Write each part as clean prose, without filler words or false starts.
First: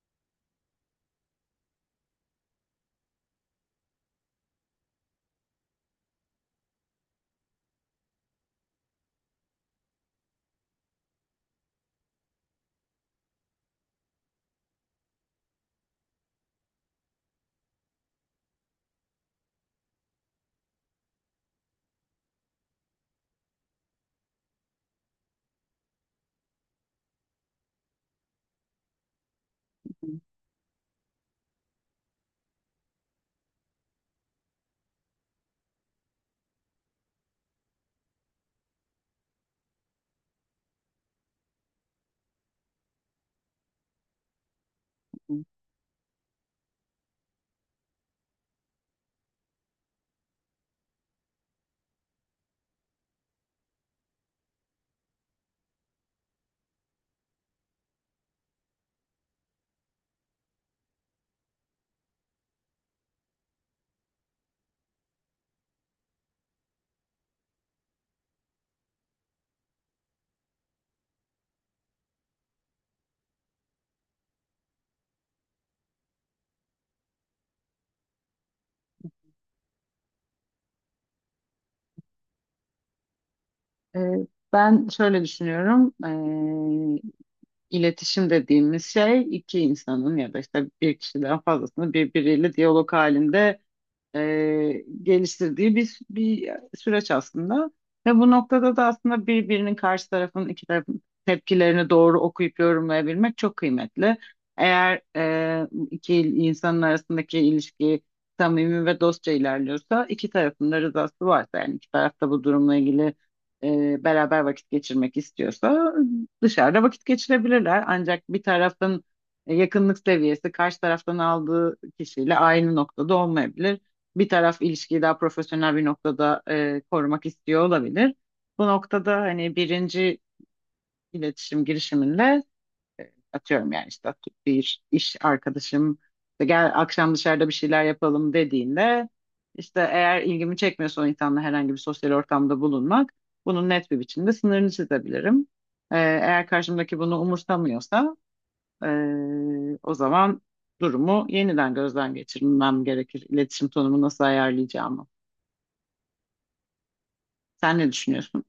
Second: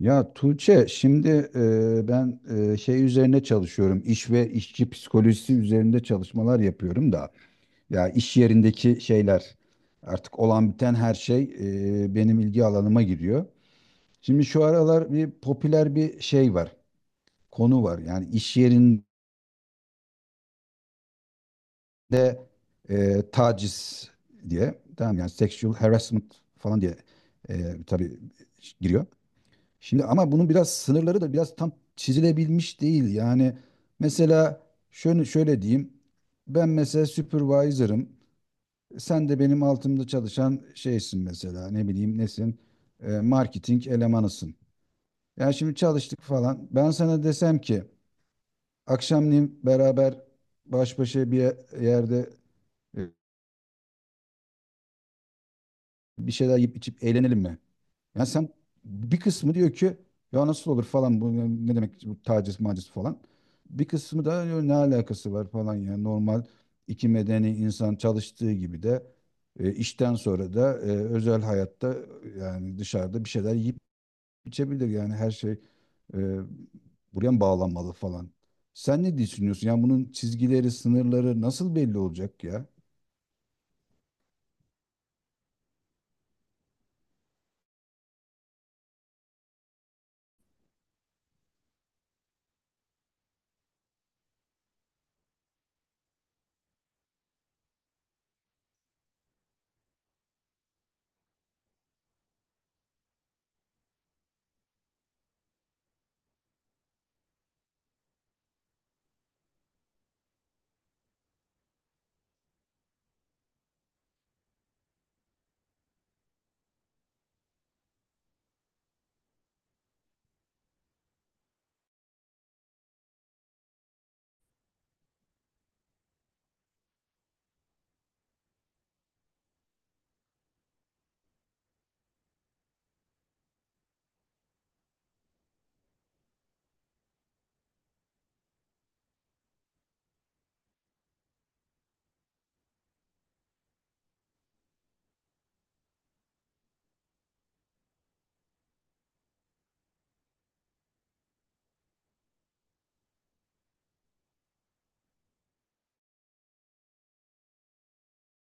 Ya Tuğçe, şimdi ben şey üzerine çalışıyorum. İş ve işçi psikolojisi üzerinde çalışmalar yapıyorum da ya iş yerindeki şeyler, artık olan biten her şey benim ilgi alanıma giriyor. Şimdi şu aralar bir popüler bir şey var. Konu var. Yani iş yerinde taciz diye, tamam yani sexual harassment falan diye tabii giriyor. Şimdi ama bunun biraz sınırları da biraz tam çizilebilmiş değil. Yani mesela şöyle diyeyim. Ben mesela supervisor'ım. Sen de benim altımda çalışan şeysin mesela. Ne bileyim nesin? Marketing elemanısın. Yani şimdi çalıştık falan. Ben sana desem ki akşamleyin beraber baş başa bir yerde bir şeyler yiyip içip eğlenelim mi? Ya sen, bir kısmı diyor ki ya nasıl olur falan, bu ne demek bu taciz maciz falan. Bir kısmı da "Ya ne alakası var falan, yani normal iki medeni insan çalıştığı gibi de işten sonra da özel hayatta, yani dışarıda bir şeyler yiyip içebilir, yani her şey e, buraya mı bağlanmalı falan. Sen ne düşünüyorsun? Yani bunun çizgileri, sınırları nasıl belli olacak ya? Ee, Ben şöyle düşünüyorum. Ee, iletişim dediğimiz şey iki insanın ya da işte bir kişiden fazlasının birbiriyle diyalog halinde geliştirdiği bir süreç aslında. Ve bu noktada da aslında birbirinin karşı tarafın iki tarafın tepkilerini doğru okuyup yorumlayabilmek çok kıymetli. Eğer iki insanın arasındaki ilişki samimi ve dostça ilerliyorsa, iki tarafın da rızası varsa, yani iki taraf da bu durumla ilgili beraber vakit geçirmek istiyorsa dışarıda vakit geçirebilirler. Ancak bir tarafın yakınlık seviyesi karşı taraftan aldığı kişiyle aynı noktada olmayabilir, bir taraf ilişkiyi daha profesyonel bir noktada korumak istiyor olabilir. Bu noktada hani birinci iletişim girişiminle, atıyorum yani, işte bir iş arkadaşım işte gel akşam dışarıda bir şeyler yapalım dediğinde, işte eğer ilgimi çekmiyorsa o insanla herhangi bir sosyal ortamda bulunmak, bunun net bir biçimde sınırını çizebilirim. Eğer karşımdaki bunu umursamıyorsa, e, o zaman durumu yeniden gözden geçirmem gerekir. İletişim tonumu nasıl ayarlayacağımı. Sen ne düşünüyorsun?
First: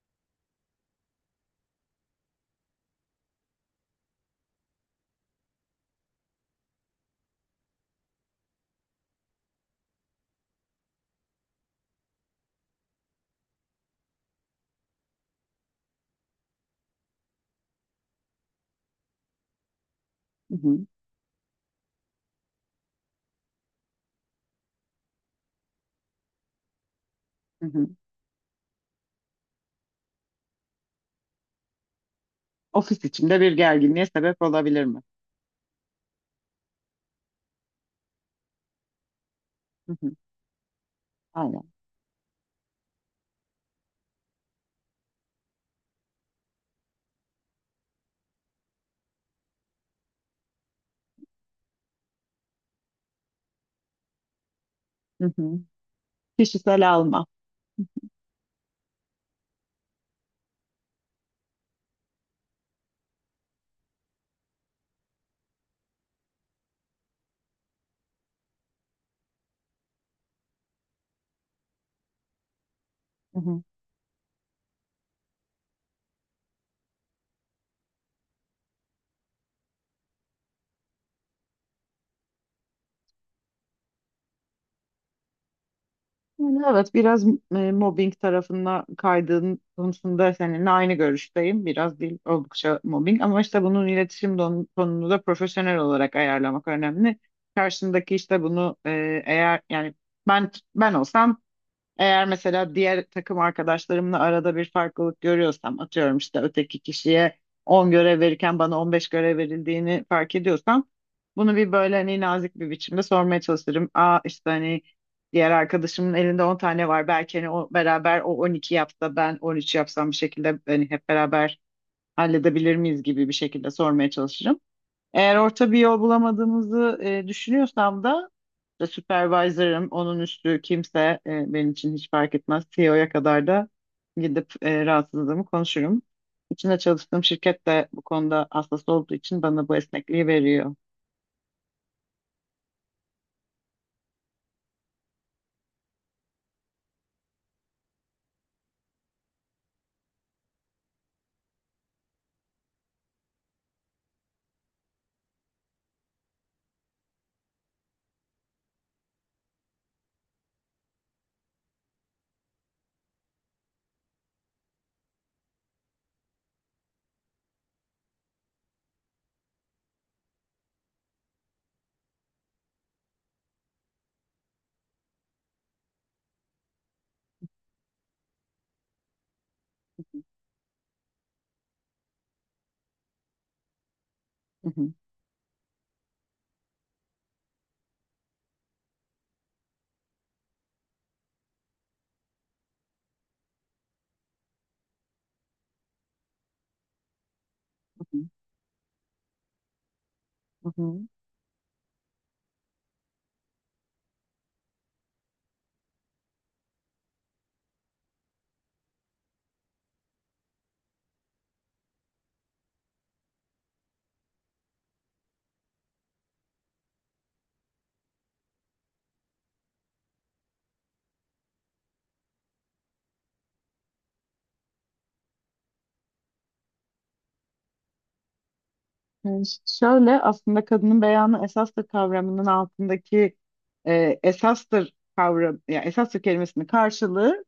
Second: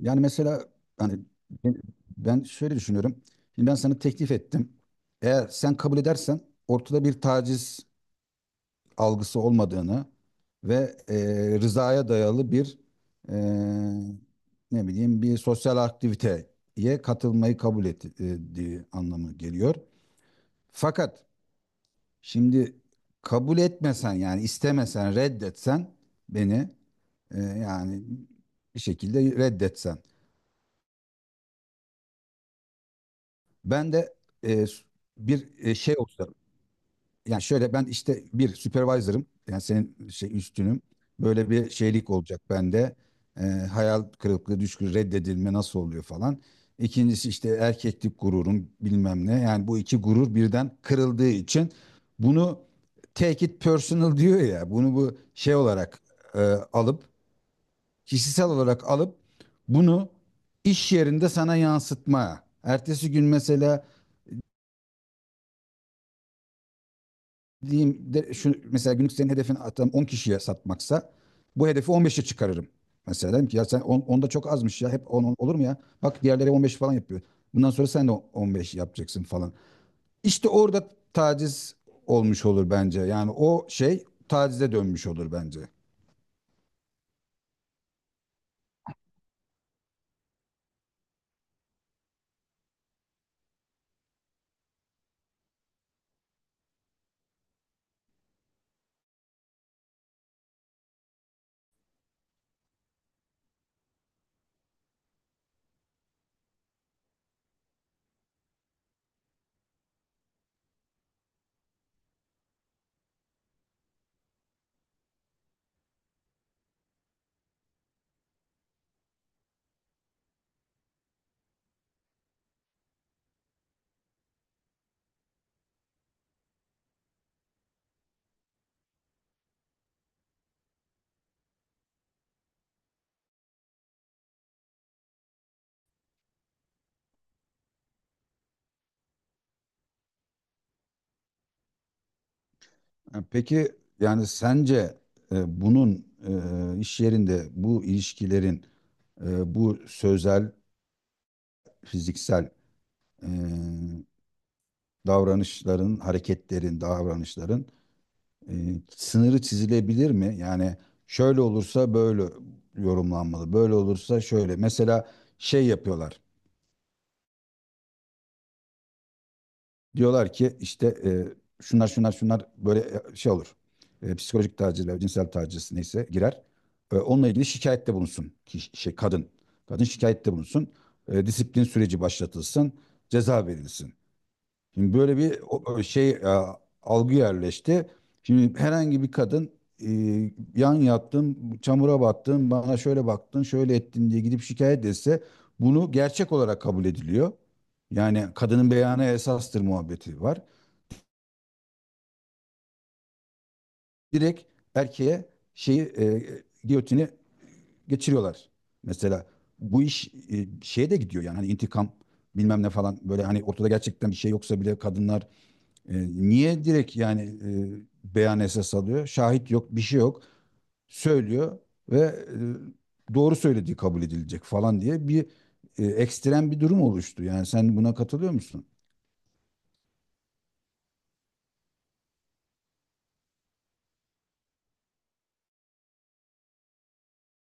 Yani mesela hani ben ben şöyle düşünüyorum. Şimdi ben sana teklif ettim. Eğer sen kabul edersen, ortada bir taciz algısı olmadığını ve rızaya dayalı bir e, ne bileyim bir sosyal aktiviteye katılmayı kabul ettiği anlamı geliyor. Hı hı, Fakat şimdi kabul etmesen, yani istemesen, reddetsen, beni e, hı hı. yani bir şekilde reddetsen. Ofis içinde bir Ben gerginliğe de sebep e, olabilir mi? bir şey olsa, yani şöyle, ben işte bir supervisor'ım, yani Hı senin hı, şey üstünüm, böyle aynen. bir şeylik olacak bende. Hayal kırıklığı reddedilme nasıl oluyor falan. İkincisi işte erkeklik gururum bilmem ne, yani bu iki gurur birden kırıldığı için bunu, take it personal diyor ya, bunu bu Hı şey hı. olarak e, Kişisel alıp, alma. kişisel olarak alıp bunu iş yerinde sana yansıtma. Ertesi gün mesela, diyeyim de şu mesela, günlük senin hedefin atıyorum 10 kişiye satmaksa bu hedefi 15'e çıkarırım. Mesela Hı dedim ki hı. ya sen 10, 10 da çok azmış, ya hep 10, 10 olur mu ya? Bak diğerleri 15 falan yapıyor. Bundan sonra sen de 15 yapacaksın falan. İşte orada taciz olmuş olur bence. Yani o şey tacize dönmüş olur bence. Yani evet, biraz mobbing tarafına kaydığın konusunda seninle aynı görüşteyim. Biraz değil, oldukça mobbing, ama işte bunun iletişim tonunu da profesyonel olarak ayarlamak önemli. Karşındaki işte bunu, eğer yani ben ben olsam, eğer mesela diğer takım arkadaşlarımla arada bir farklılık görüyorsam, atıyorum işte öteki kişiye 10 görev verirken bana 15 görev verildiğini fark ediyorsam, bunu bir böyle hani nazik bir biçimde sormaya çalışırım. Aa, işte hani diğer arkadaşımın elinde 10 tane var, belki hani o beraber o 12 yapsa ben 13 yapsam, bir şekilde hani hep beraber halledebilir miyiz gibi bir şekilde sormaya çalışırım. Eğer orta bir yol bulamadığımızı düşünüyorsam da, işte supervisor'ım, onun üstü kimse, benim için hiç fark etmez. CEO'ya kadar da gidip rahatsızlığımı konuşurum. İçinde çalıştığım şirket de bu konuda hassas olduğu için bana bu esnekliği veriyor. Ha, peki yani sence bunun iş yerinde bu ilişkilerin bu sözel, fiziksel e, davranışların, hareketlerin, davranışların e, sınırı çizilebilir mi? Yani şöyle olursa böyle yorumlanmalı, böyle olursa şöyle. Mesela şey yapıyorlar. Diyorlar ki işte şunlar şunlar şunlar böyle şey olur. Psikolojik taciz ve cinsel taciz neyse girer. Onunla ilgili şikayette bulunsun ki şey kadın. Kadın şikayette bulunsun. Disiplin süreci başlatılsın. Ceza verilsin. Hı hı, Şimdi böyle bir o şey algı yerleşti. Şimdi herhangi bir kadın e, yan yattın, çamura battın, bana şöyle baktın, şöyle ettin diye gidip şikayet etse bunu gerçek olarak kabul ediliyor. hı hı, Yani kadının beyanı esastır muhabbeti var. hı hı. Direkt erkeğe şeyi giyotini geçiriyorlar. Mesela bu iş şeye de gidiyor, yani hani intikam bilmem ne falan, böyle hani ortada gerçekten bir şey yoksa bile kadınlar. E, Niye direkt yani beyan esas alıyor? Şahit yok, bir şey yok. Söylüyor ve doğru söylediği kabul edilecek falan diye bir ekstrem bir durum oluştu. Yani sen buna katılıyor musun? Yani şöyle, aslında kadının beyanı esastır kavramının altındaki esastır kavram, ya esastır kelimesinin karşılığı,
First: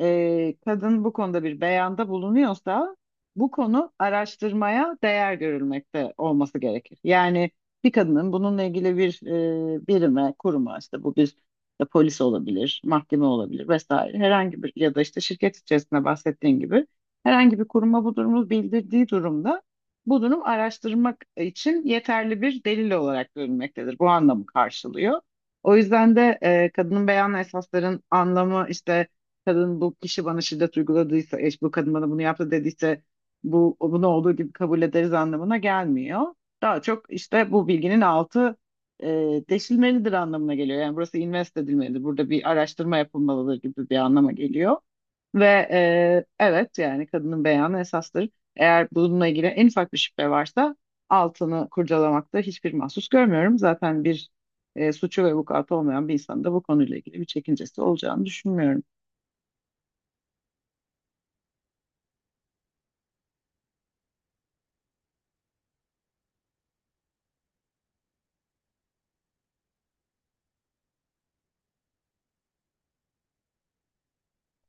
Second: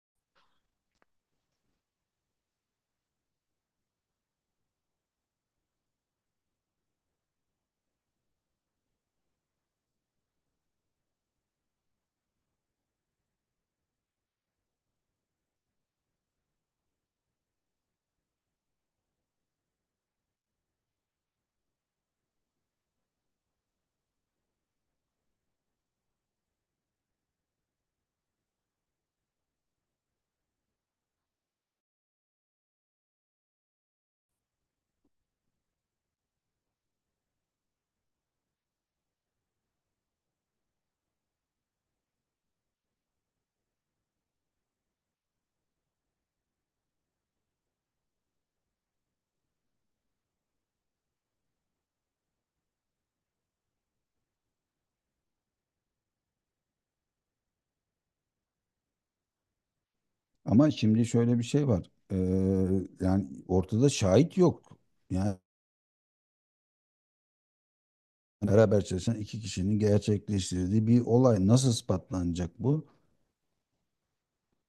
kadın bu konuda bir beyanda bulunuyorsa bu konu araştırmaya değer görülmekte olması gerekir. Yani bir kadının bununla ilgili bir birime, kuruma, işte bu bir polis olabilir, mahkeme olabilir vesaire herhangi bir, ya da işte şirket içerisinde bahsettiğin gibi herhangi bir kuruma bu durumu bildirdiği durumda, bu durum araştırmak için yeterli bir delil olarak görülmektedir. Bu anlamı karşılıyor. O yüzden de kadının beyan esasların anlamı, işte kadın bu kişi bana şiddet uyguladıysa, eş bu kadın bana bunu yaptı dediyse, bu bunu olduğu gibi kabul ederiz anlamına gelmiyor. Daha çok işte bu bilginin altı e, deşilmelidir anlamına geliyor. Yani burası invest edilmelidir. Burada bir araştırma yapılmalıdır gibi bir anlama geliyor. Ve evet, yani kadının beyanı esastır. Eğer bununla ilgili en ufak bir şüphe varsa altını kurcalamakta hiçbir mahsus görmüyorum. Zaten bir suçu ve vukuatı olmayan bir insanın da bu konuyla ilgili bir çekincesi olacağını düşünmüyorum. Ama şimdi şöyle bir şey var. Yani ortada şahit yok. Yani beraber çalışan iki kişinin gerçekleştirdiği bir olay nasıl ispatlanacak bu?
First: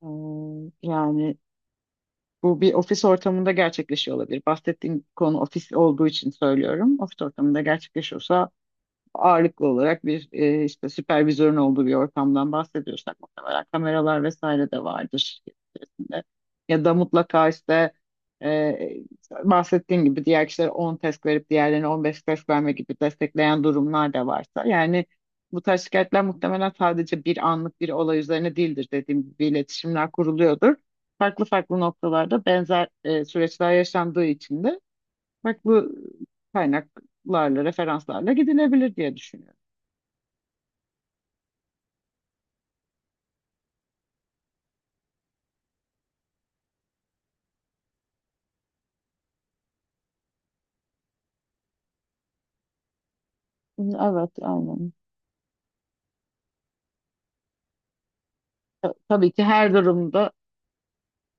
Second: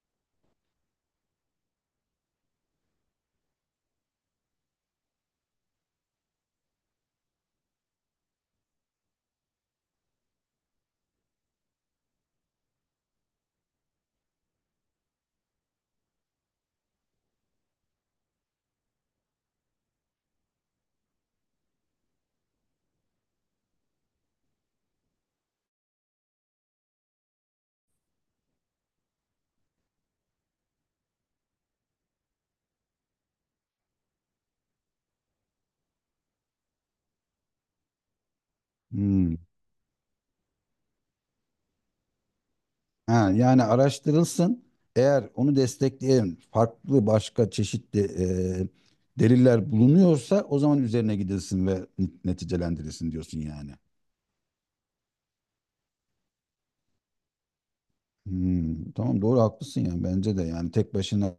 Hmm, yani bu bir ofis ortamında gerçekleşiyor olabilir. Bahsettiğim konu ofis olduğu için söylüyorum. Ofis ortamında gerçekleşiyorsa, ağırlıklı olarak bir işte süpervizörün olduğu bir ortamdan bahsediyorsak, muhtemelen kameralar vesaire de vardır içinde. Ya da mutlaka işte, e, bahsettiğim gibi diğer kişilere 10 test verip diğerlerine 15 test verme gibi destekleyen durumlar da varsa. Yani bu tarz şikayetler muhtemelen sadece bir anlık bir olay üzerine değildir, dediğim gibi iletişimler kuruluyordur. Farklı farklı noktalarda benzer süreçler yaşandığı için de farklı kaynaklarla, referanslarla gidilebilir diye Hmm. düşünüyorum. Ha, yani araştırılsın. Eğer onu destekleyen farklı başka çeşitli e, deliller bulunuyorsa o zaman üzerine gidilsin ve neticelendirilsin diyorsun yani. Evet, aynen. Hmm, tamam, Tabii doğru, ki her haklısın. Yani durumda, bence de yani tek başına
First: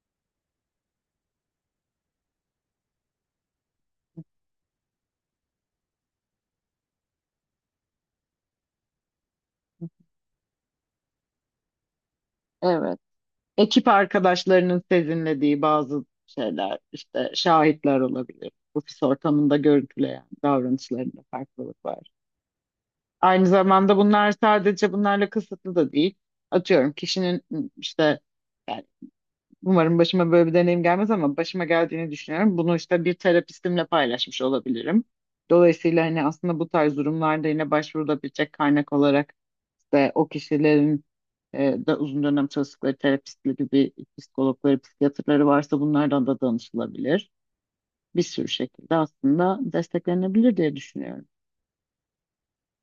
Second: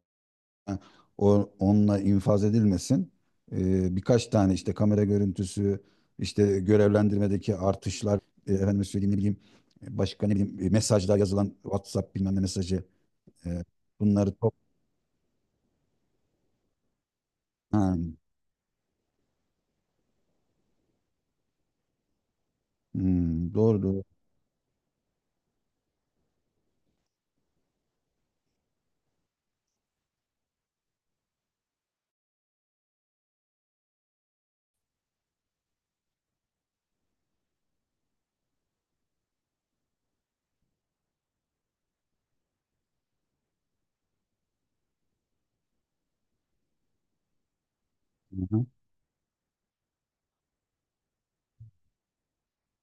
o, onunla infaz edilmesin. Birkaç tane işte kamera görüntüsü, işte görevlendirmedeki artışlar, efendime söyleyeyim ne bileyim, başka ne bileyim mesajlar, yazılan WhatsApp bilmem ne mesajı evet, e, ekip bunları arkadaşlarının sezinlediği bazı şeyler, işte topla. şahitler olabilir. Ofis ortamında görüntüleyen davranışlarında farklılık var. Aynı Hmm, doğru zamanda doğru. bunlar sadece bunlarla kısıtlı da değil. Atıyorum kişinin işte, e, umarım başıma böyle bir deneyim gelmez ama başıma geldiğini düşünüyorum. Bunu işte bir terapistimle paylaşmış olabilirim. Dolayısıyla hani aslında bu tarz durumlarda yine başvurulabilecek kaynak olarak işte o kişilerin da uzun dönem çalıştıkları terapistli gibi psikologları, psikiyatrları varsa bunlardan da danışılabilir. Bir Hı sürü hı. şekilde aslında desteklenebilir diye düşünüyorum.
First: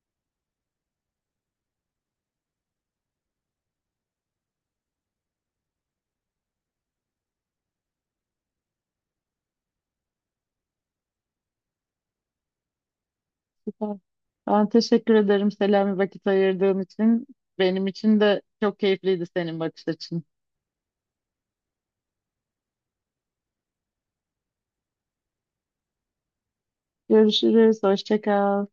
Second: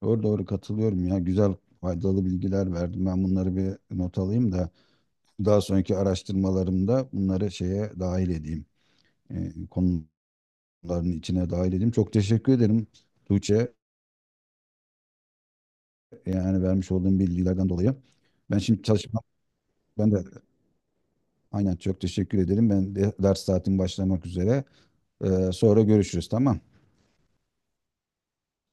Doğru doğru, katılıyorum ya. Güzel, faydalı bilgiler verdim. Ben bunları bir not alayım da daha sonraki araştırmalarımda bunları şeye dahil edeyim. Konuların içine dahil edeyim. Çok teşekkür ederim Tuğçe. Süper. Ben teşekkür ederim Selami, vakit Yani ayırdığın vermiş olduğum için. bilgilerden Benim dolayı. için de Ben çok şimdi keyifliydi çalışmam. senin bakış Ben açın. de aynen çok teşekkür ederim. Ben de ders saatim başlamak üzere. Sonra görüşürüz, tamam. Görüşürüz. Hoşça kal.